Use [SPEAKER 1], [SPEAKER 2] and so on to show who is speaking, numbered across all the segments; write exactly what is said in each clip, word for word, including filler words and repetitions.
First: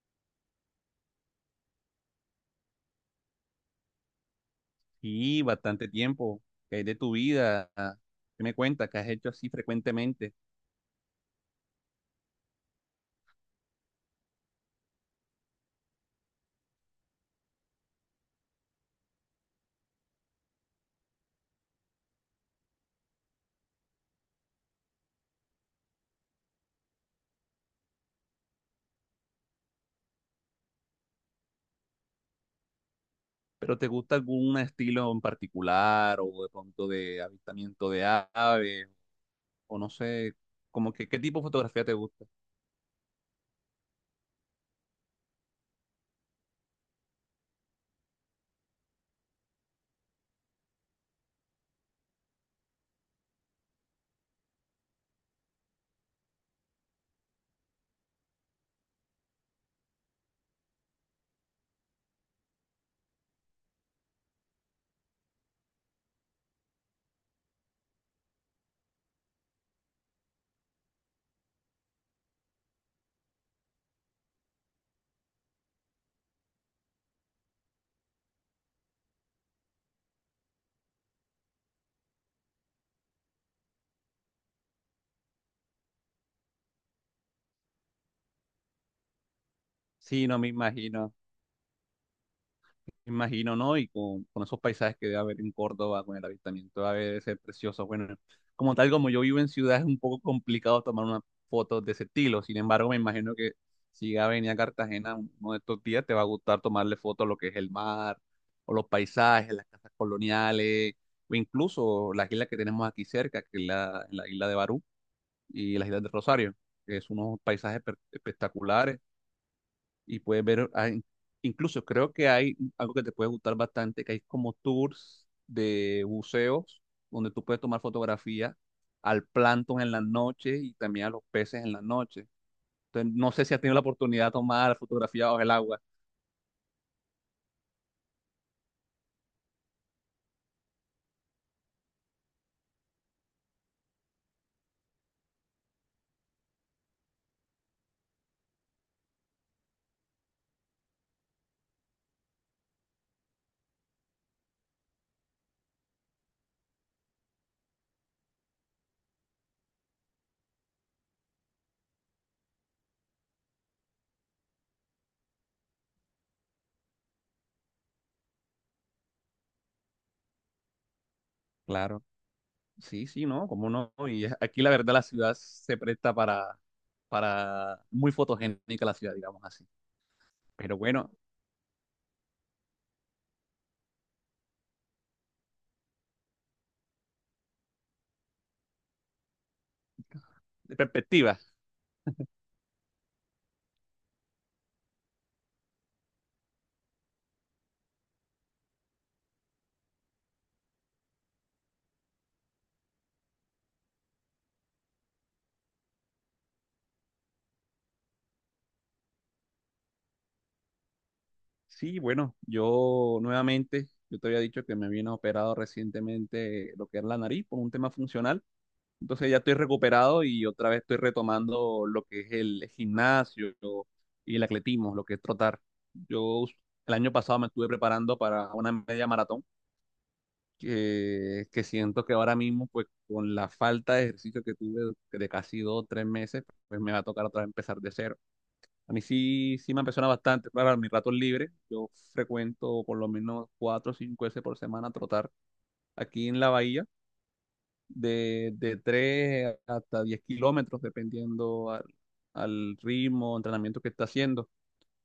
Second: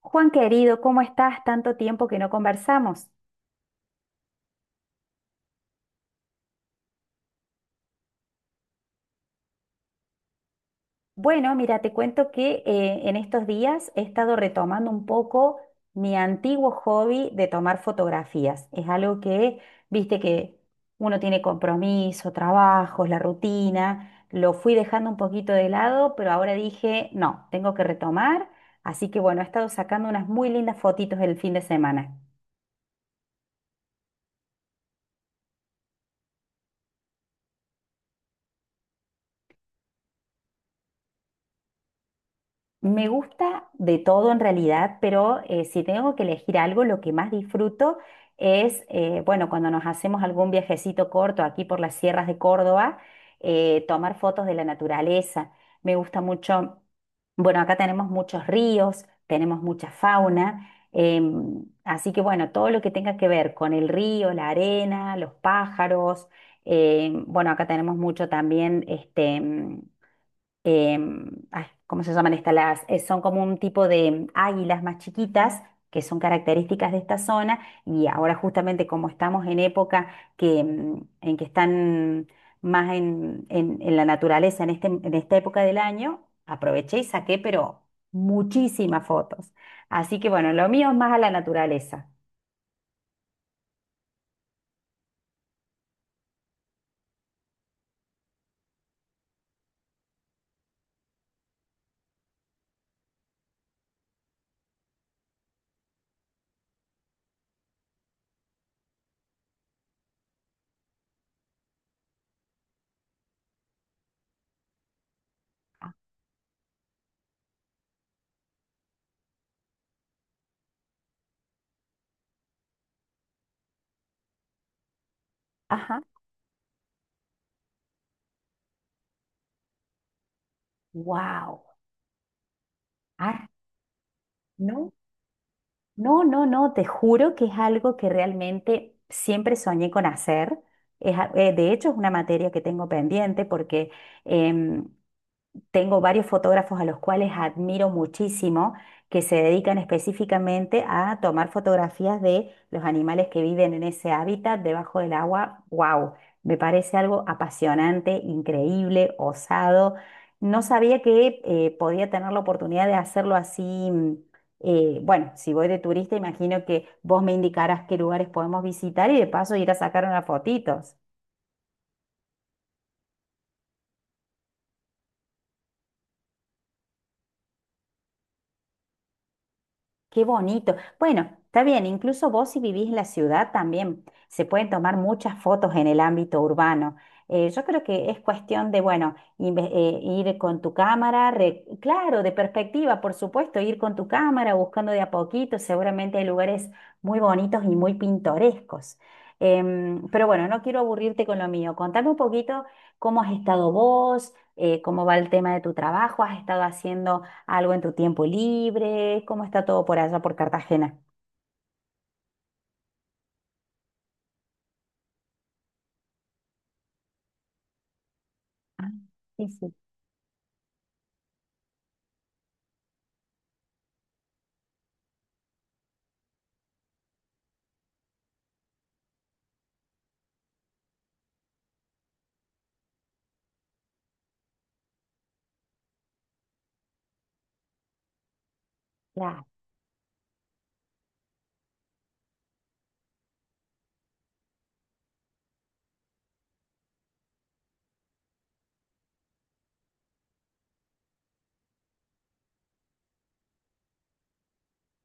[SPEAKER 1] Juan querido, ¿cómo estás? Tanto tiempo que no conversamos.
[SPEAKER 2] Y bastante tiempo, ¿que hay de tu vida? ¿Qué me cuentas? ¿Qué has hecho así frecuentemente?
[SPEAKER 1] Bueno, mira, te cuento que eh, en estos días he estado retomando un poco mi antiguo hobby de tomar fotografías. Es algo que, viste que uno tiene compromiso, trabajos, la rutina. Lo fui dejando un poquito de lado, pero ahora dije, no, tengo que retomar. Así que bueno, he estado sacando unas muy lindas fotitos el fin de semana.
[SPEAKER 2] ¿Pero te gusta algún estilo en particular o de pronto de avistamiento de aves? O no sé, como que qué tipo de fotografía te gusta.
[SPEAKER 1] Me gusta de todo en realidad, pero eh, si tengo que elegir algo, lo que más disfruto es, eh, bueno, cuando nos hacemos algún viajecito corto aquí por las sierras de Córdoba, eh, tomar fotos de la naturaleza. Me gusta mucho, bueno, acá tenemos muchos ríos, tenemos mucha fauna, em, así que bueno, todo lo que tenga que ver con el río, la arena, los pájaros, em, bueno, acá tenemos mucho también, este em, ay, ¿cómo se llaman estas? Las, eh, son como un tipo de águilas más chiquitas que son características de esta zona y ahora justamente como estamos en época que, em, en que están más en, en- en la naturaleza en, este, en esta época del año, aproveché y saqué, pero muchísimas fotos. Así
[SPEAKER 2] Sí,
[SPEAKER 1] que
[SPEAKER 2] no me
[SPEAKER 1] bueno, lo mío es más
[SPEAKER 2] imagino.
[SPEAKER 1] a la naturaleza.
[SPEAKER 2] Me imagino, ¿no? Y con, con esos paisajes que debe haber en Córdoba, con el avistamiento, debe de ser precioso. Bueno, como tal, como yo vivo en ciudad, es un poco complicado tomar unas fotos de ese estilo. Sin embargo, me imagino que si ya venía a Cartagena uno de estos días, te va a gustar tomarle fotos a lo que es el mar, o los paisajes, las casas coloniales, o incluso las islas que tenemos aquí cerca, que es la, la isla de Barú y las islas de Rosario, que es unos paisajes per- espectaculares y puedes ver, hay- incluso creo que hay algo que te puede gustar bastante, que hay como tours
[SPEAKER 1] Ajá.
[SPEAKER 2] de buceos donde tú puedes tomar fotografía al plancton en la noche y también a los
[SPEAKER 1] Wow.
[SPEAKER 2] peces en la noche. Entonces, no sé
[SPEAKER 1] Ah,
[SPEAKER 2] si has tenido la oportunidad de tomar
[SPEAKER 1] no.
[SPEAKER 2] fotografía bajo el agua.
[SPEAKER 1] No, no, no, te juro que es algo que realmente siempre soñé con hacer. Es a- eh, de hecho, es una materia que tengo pendiente porque em, tengo varios fotógrafos a los cuales admiro muchísimo, que se dedican específicamente a tomar fotografías de los animales que viven en ese hábitat debajo del agua. ¡Wow! Me parece algo apasionante, increíble, osado. No sabía que eh, podía tener la oportunidad de hacerlo así. mm, eh, bueno, si voy de turista, imagino que vos me indicarás qué lugares podemos visitar y de paso ir a sacar unas fotitos.
[SPEAKER 2] Claro. Sí, sí, ¿no? ¿Cómo no? Y es- aquí la verdad la ciudad se presta para, para muy fotogénica la ciudad, digamos así.
[SPEAKER 1] Qué bonito.
[SPEAKER 2] Pero bueno,
[SPEAKER 1] Bueno, está bien, incluso vos si vivís en la ciudad también se pueden tomar muchas fotos en el ámbito urbano. Eh, yo creo que es cuestión de, bueno, inve- eh, ir con tu
[SPEAKER 2] de
[SPEAKER 1] cámara,
[SPEAKER 2] perspectiva.
[SPEAKER 1] re- claro, de perspectiva, por supuesto, ir con tu cámara buscando de a poquito, seguramente hay lugares muy bonitos y muy pintorescos. Em, pero bueno, no quiero aburrirte con lo mío. Contame un poquito cómo has estado vos, eh, ¿cómo va el tema de tu trabajo, has estado haciendo algo en tu tiempo libre? ¿Cómo está todo por allá por Cartagena?
[SPEAKER 2] Sí, bueno, yo nuevamente, yo te había dicho que me vino operado recientemente lo que es la nariz por un tema funcional.
[SPEAKER 1] Ah,
[SPEAKER 2] Entonces ya
[SPEAKER 1] sí,
[SPEAKER 2] estoy
[SPEAKER 1] sí,
[SPEAKER 2] recuperado y otra vez estoy retomando lo que es el gimnasio y el atletismo, lo que es trotar. Yo el año pasado me estuve preparando para una media maratón que, que siento que ahora mismo, pues con la falta de ejercicio que tuve de casi dos o tres meses, pues me va a tocar otra vez empezar de cero. A mí
[SPEAKER 1] claro,
[SPEAKER 2] sí, sí me apasiona bastante. Para mis ratos libres, yo frecuento por lo menos cuatro o cinco veces por semana trotar aquí en la bahía, de, de tres hasta diez kilómetros, dependiendo al, al ritmo, entrenamiento que está haciendo.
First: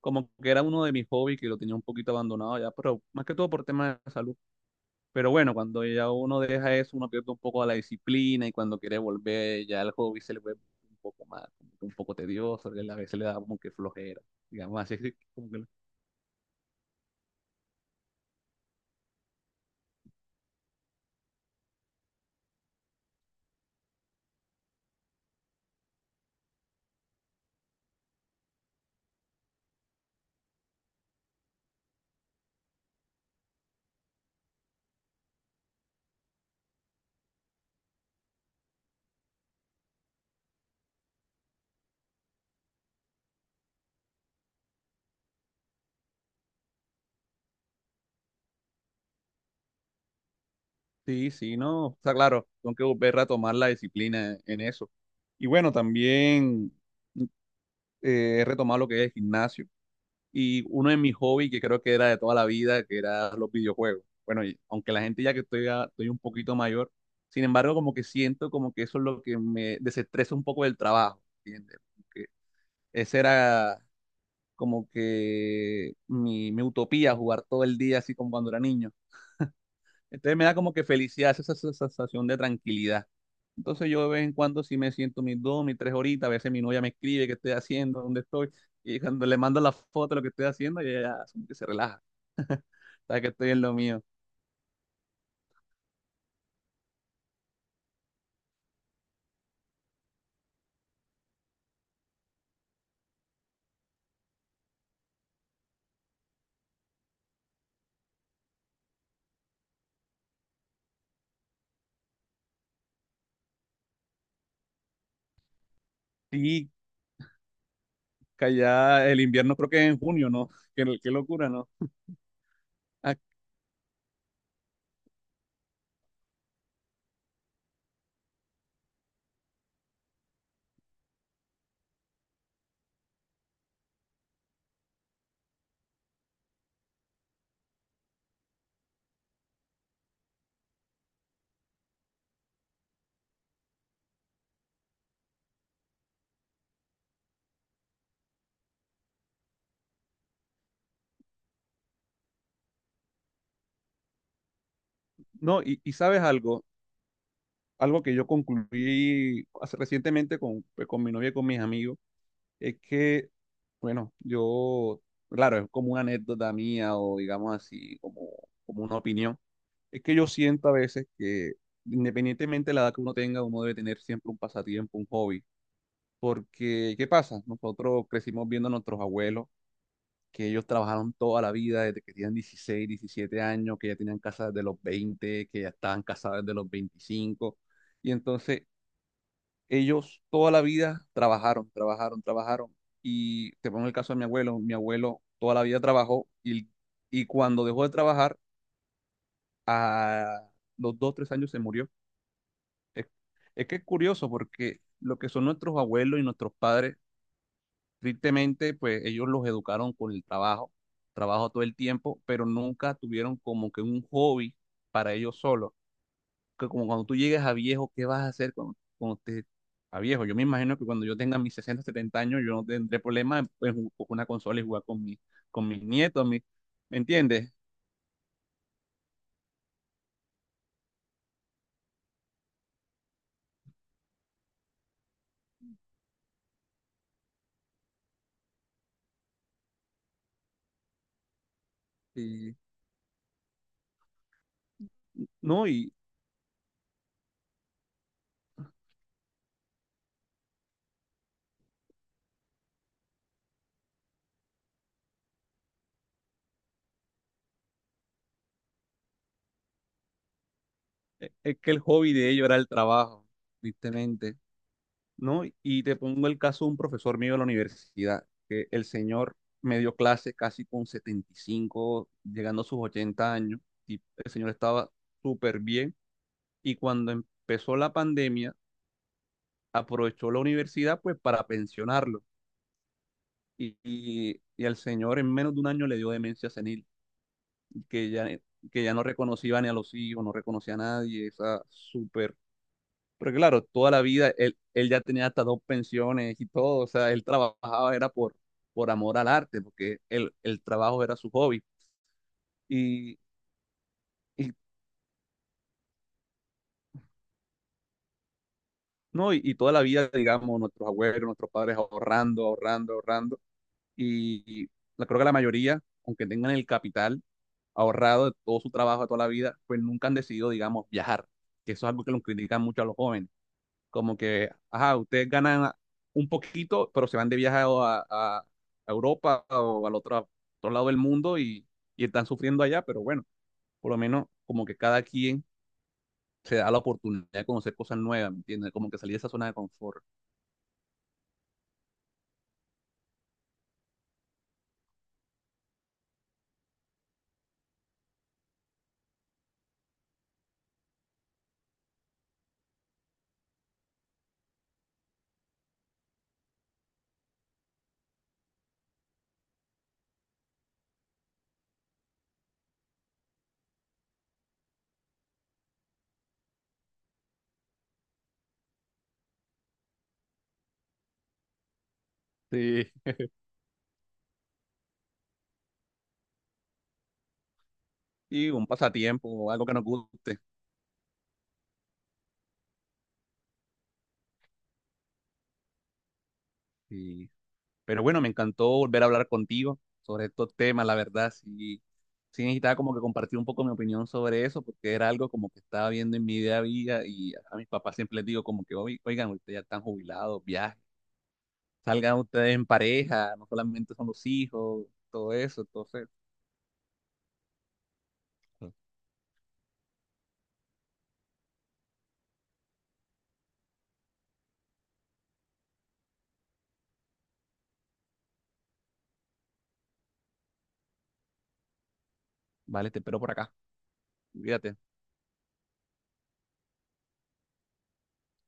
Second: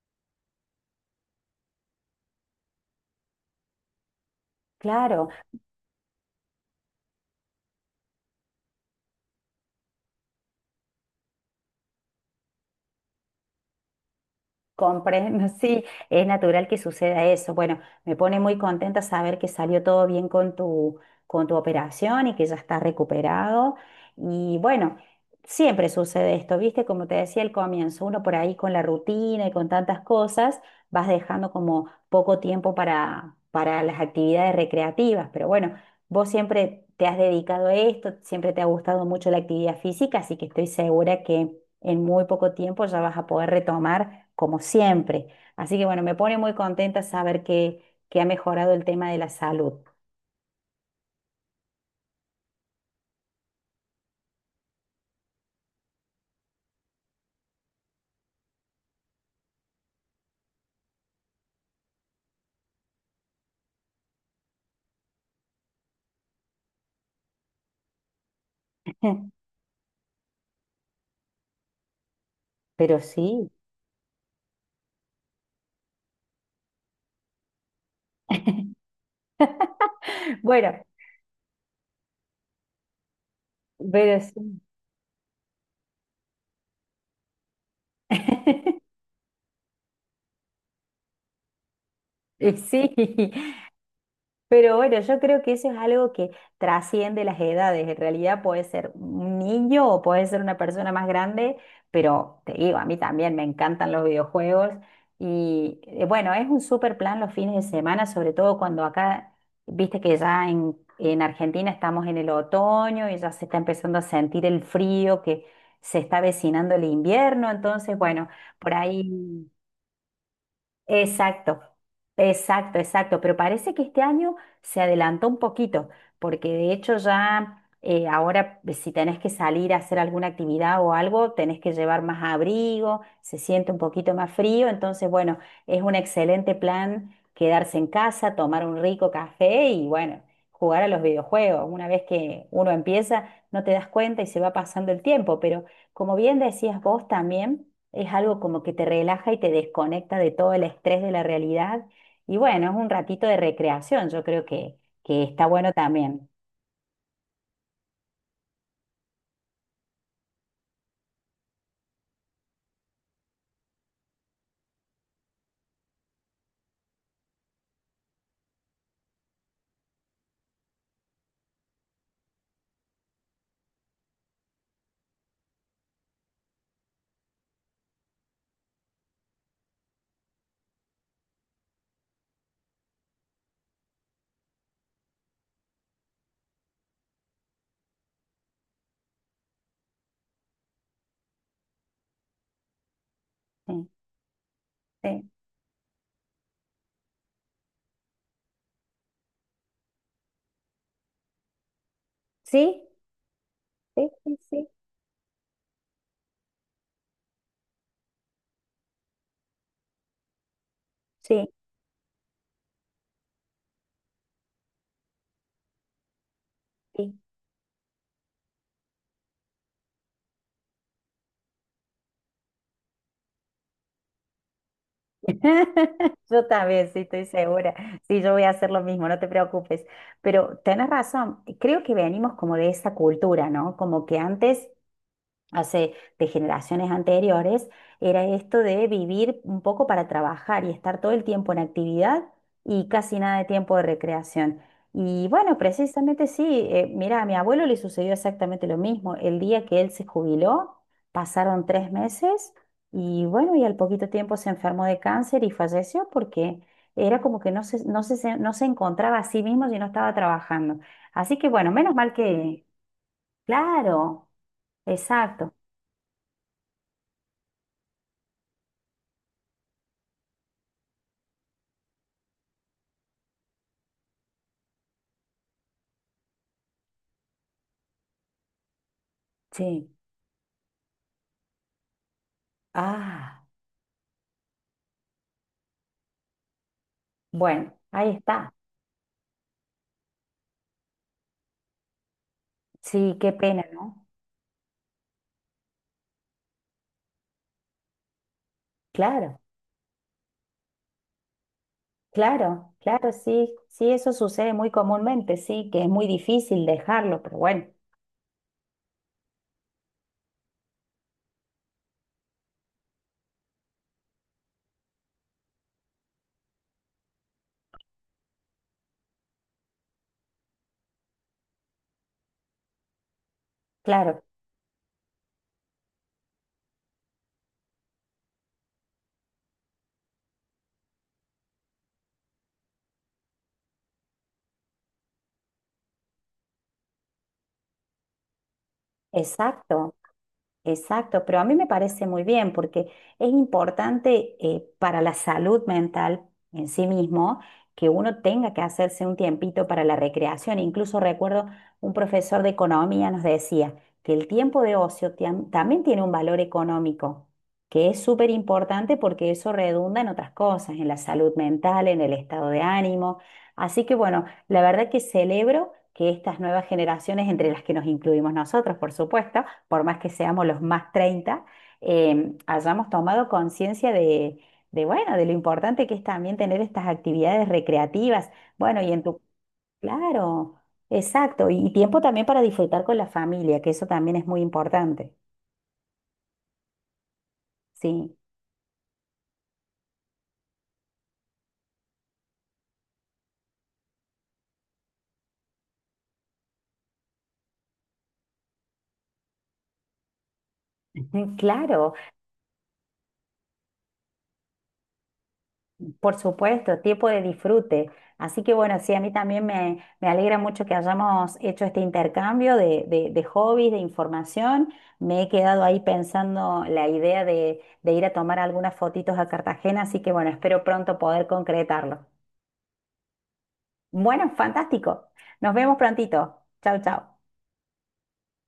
[SPEAKER 2] Como que era uno de mis hobbies que lo tenía un poquito abandonado ya, pero más que todo por temas de salud.
[SPEAKER 1] claro.
[SPEAKER 2] Pero bueno, cuando ya uno deja eso, uno pierde un poco la disciplina y cuando quiere volver, ya el hobby se le vuelve un poco más, un poco tedioso, y a veces le da como que flojera digamos así, es
[SPEAKER 1] Comprendo,
[SPEAKER 2] como que
[SPEAKER 1] sí, es natural que suceda eso. Bueno, me pone muy contenta saber que salió todo bien con tu, con tu operación y que ya está recuperado. Y bueno, siempre sucede esto, ¿viste? Como te decía al comienzo, uno por ahí con la rutina y con tantas cosas, vas dejando como poco tiempo para, para las actividades recreativas. Pero bueno, vos siempre te has dedicado a esto, siempre te ha gustado mucho la actividad física, así que estoy segura que en muy poco tiempo ya vas a poder retomar como siempre. Así que bueno, me pone muy contenta saber que, que ha mejorado el tema de la salud.
[SPEAKER 2] sí, sí, no, está claro, tengo que volver a tomar la disciplina en eso. Y bueno, también eh, he retomado lo que es el gimnasio y uno de mis hobbies que creo que era de toda la vida, que era los videojuegos. Bueno, y aunque la gente ya que estoy, a- estoy un poquito mayor, sin embargo, como que siento como que eso es lo que me desestresa un poco del trabajo, ¿entiendes? Como que
[SPEAKER 1] Pero
[SPEAKER 2] esa
[SPEAKER 1] sí,
[SPEAKER 2] era como que mi, mi utopía, jugar todo el día así como cuando era niño. Entonces me da como
[SPEAKER 1] bueno,
[SPEAKER 2] que felicidad, esa esa sensación de tranquilidad. Entonces yo de
[SPEAKER 1] pero
[SPEAKER 2] vez en
[SPEAKER 1] sí.
[SPEAKER 2] cuando sí me siento mis dos, mis tres horitas, a veces mi novia me escribe qué estoy haciendo, dónde estoy, y cuando le mando la foto de lo que estoy haciendo, ella ya como que se relaja,
[SPEAKER 1] Y sí,
[SPEAKER 2] sabe que estoy en lo mío.
[SPEAKER 1] pero bueno, yo creo que eso es algo que trasciende las edades. En realidad puede ser un niño o puede ser una persona más grande, pero te digo, a mí también me encantan los videojuegos. Y eh, bueno, es un super plan los fines de semana, sobre todo cuando acá, viste que ya en, en Argentina estamos en el otoño y ya se está empezando a sentir el frío, que se está
[SPEAKER 2] Sí,
[SPEAKER 1] avecinando el invierno. Entonces, bueno,
[SPEAKER 2] que
[SPEAKER 1] por
[SPEAKER 2] allá el
[SPEAKER 1] ahí.
[SPEAKER 2] invierno creo que es en junio, ¿no? Qué, qué locura,
[SPEAKER 1] Exacto,
[SPEAKER 2] ¿no?
[SPEAKER 1] exacto,
[SPEAKER 2] Ah,
[SPEAKER 1] exacto. Pero parece que este año se adelantó un poquito, porque de hecho ya eh, ahora eh, si tenés que salir a hacer alguna actividad o algo, tenés que llevar más abrigo, se siente un poquito más frío. Entonces, bueno, es un excelente plan quedarse en casa, tomar un rico café y bueno, jugar a los videojuegos. Una vez que uno empieza, no te das cuenta y se va pasando el tiempo. Pero como bien decías vos también. Es algo como que te relaja y te desconecta de todo el estrés de la realidad. Y bueno, es un ratito de recreación, yo creo que, que está
[SPEAKER 2] no,
[SPEAKER 1] bueno
[SPEAKER 2] y, y sabes
[SPEAKER 1] también.
[SPEAKER 2] algo, algo que yo concluí hace, recientemente con, pues, con mi novia y con mis amigos. Es que, bueno, yo, claro, es como una anécdota mía o digamos así, como, como una opinión. Es que yo siento a veces que independientemente de la edad que uno tenga, uno debe tener siempre un pasatiempo, un hobby. Porque, ¿qué pasa? Nosotros crecimos viendo a nuestros abuelos, que ellos trabajaron toda la vida desde que tenían dieciséis diecisiete años, que ya tenían casa desde los veinte que ya estaban casados desde los veinticinco. Y entonces ellos toda la vida trabajaron, trabajaron, trabajaron. Y te pongo el caso de mi abuelo. Mi abuelo
[SPEAKER 1] Sí,
[SPEAKER 2] toda la vida trabajó y, y cuando dejó de trabajar, a los dos, tres años se murió.
[SPEAKER 1] sí,
[SPEAKER 2] Es, es que es
[SPEAKER 1] sí,
[SPEAKER 2] curioso
[SPEAKER 1] sí, sí,
[SPEAKER 2] porque lo que son nuestros abuelos y nuestros padres, tristemente, pues ellos los educaron con el trabajo,
[SPEAKER 1] sí.
[SPEAKER 2] trabajo todo
[SPEAKER 1] Sí,
[SPEAKER 2] el tiempo, pero nunca tuvieron como que un hobby para ellos solos. Que como cuando
[SPEAKER 1] sí.
[SPEAKER 2] tú llegues a viejo, ¿qué vas a hacer cuando, cuando te, a viejo? Yo me imagino que cuando yo tenga mis sesenta setenta años, yo no tendré problema en, en ju- con una consola y jugar con, mi, con mis nietos, mi-
[SPEAKER 1] Yo también,
[SPEAKER 2] ¿me
[SPEAKER 1] sí, estoy
[SPEAKER 2] entiendes?
[SPEAKER 1] segura. Sí, yo voy a hacer lo mismo, no te preocupes. Pero tenés razón, creo que venimos como de esa cultura, ¿no? Como que antes hace de generaciones anteriores, era esto de vivir un poco para trabajar y estar todo el tiempo en actividad
[SPEAKER 2] Y,
[SPEAKER 1] y casi nada de tiempo de recreación. Y bueno,
[SPEAKER 2] no, y
[SPEAKER 1] precisamente sí, eh, mira, a mi abuelo le sucedió exactamente lo mismo. El día que él se jubiló, pasaron tres meses y bueno, y al poquito tiempo se enfermó de cáncer y falleció porque era como que no se, no se, se- no se encontraba a sí mismo si no estaba trabajando.
[SPEAKER 2] e-
[SPEAKER 1] Así que
[SPEAKER 2] es que
[SPEAKER 1] bueno,
[SPEAKER 2] el
[SPEAKER 1] menos mal
[SPEAKER 2] hobby de ellos era
[SPEAKER 1] que,
[SPEAKER 2] el trabajo,
[SPEAKER 1] claro,
[SPEAKER 2] tristemente, ¿no?
[SPEAKER 1] exacto,
[SPEAKER 2] Y te pongo el caso de un profesor mío de la universidad, que el señor me dio clase casi con setenta y cinco llegando a sus ochenta años, y el señor estaba súper bien, y cuando empezó la pandemia,
[SPEAKER 1] sí.
[SPEAKER 2] aprovechó la universidad pues para pensionarlo.
[SPEAKER 1] Ah,
[SPEAKER 2] Y, y, y al señor en menos de un año le dio demencia senil,
[SPEAKER 1] bueno, ahí
[SPEAKER 2] que ya,
[SPEAKER 1] está.
[SPEAKER 2] que ya no reconocía ni a los hijos, no reconocía a nadie, esa súper...
[SPEAKER 1] Sí, qué
[SPEAKER 2] Pero claro,
[SPEAKER 1] pena,
[SPEAKER 2] toda la
[SPEAKER 1] ¿no?
[SPEAKER 2] vida él, él ya tenía hasta dos pensiones y todo, o sea, él trabajaba era por, por amor al
[SPEAKER 1] Claro,
[SPEAKER 2] arte, porque el, el trabajo era su hobby.
[SPEAKER 1] claro, claro,
[SPEAKER 2] Y,
[SPEAKER 1] sí, sí, eso sucede
[SPEAKER 2] y,
[SPEAKER 1] muy comúnmente, sí, que es muy difícil dejarlo, pero bueno,
[SPEAKER 2] no, y, y toda la vida, digamos, nuestros abuelos, nuestros padres ahorrando, ahorrando, ahorrando. Y, y la- creo que la mayoría, aunque tengan el capital, ahorrado de todo su trabajo de toda la vida, pues nunca han decidido, digamos, viajar, que eso es algo que los critican mucho a los jóvenes, como
[SPEAKER 1] claro,
[SPEAKER 2] que, ajá, ustedes ganan un poquito, pero se van de viaje a, a- a Europa o al otro, otro lado del mundo y, y están sufriendo allá, pero bueno, por lo menos como que cada quien se da la oportunidad de conocer cosas nuevas, ¿me entiendes? Como que salir de esa zona de
[SPEAKER 1] exacto.
[SPEAKER 2] confort.
[SPEAKER 1] Exacto, pero a mí me parece muy bien porque es importante eh, para la salud mental en sí mismo que uno tenga que hacerse un tiempito para la recreación. Incluso recuerdo un profesor de economía nos decía que el tiempo de ocio tiam- también tiene un valor económico, que es súper importante porque eso redunda en otras cosas, en la salud mental, en el estado de ánimo. Así que bueno, la verdad que celebro que estas nuevas generaciones, entre las que nos incluimos nosotros, por supuesto, por más que seamos los más treinta, eh, hayamos
[SPEAKER 2] Sí.
[SPEAKER 1] tomado conciencia de, de, bueno, de lo importante que es también tener estas actividades recreativas.
[SPEAKER 2] Y un
[SPEAKER 1] Bueno, y en tu,
[SPEAKER 2] pasatiempo, algo que nos guste.
[SPEAKER 1] claro, exacto, y tiempo también para disfrutar con la familia, que eso también es muy importante.
[SPEAKER 2] Y pero
[SPEAKER 1] Sí,
[SPEAKER 2] bueno, me encantó volver a hablar contigo sobre estos temas, la verdad, sí, sí necesitaba como que compartir un poco mi opinión sobre eso, porque era algo como que estaba viendo en mi día a día y a mis papás siempre les digo como que, "Oy- oigan, ustedes ya están jubilados, viajen,
[SPEAKER 1] claro.
[SPEAKER 2] salgan ustedes en pareja, no solamente son los hijos, todo eso, entonces,
[SPEAKER 1] Por supuesto, tiempo de disfrute. Así que bueno, sí, a mí también me, me alegra mucho que hayamos hecho este intercambio de, de- de hobbies, de información. Me he quedado ahí pensando la idea de, de ir a tomar algunas fotitos a Cartagena, así que bueno, espero pronto poder concretarlo.
[SPEAKER 2] vale, te espero por acá,
[SPEAKER 1] Bueno,
[SPEAKER 2] cuídate.
[SPEAKER 1] fantástico. Nos vemos prontito. Chau, chau.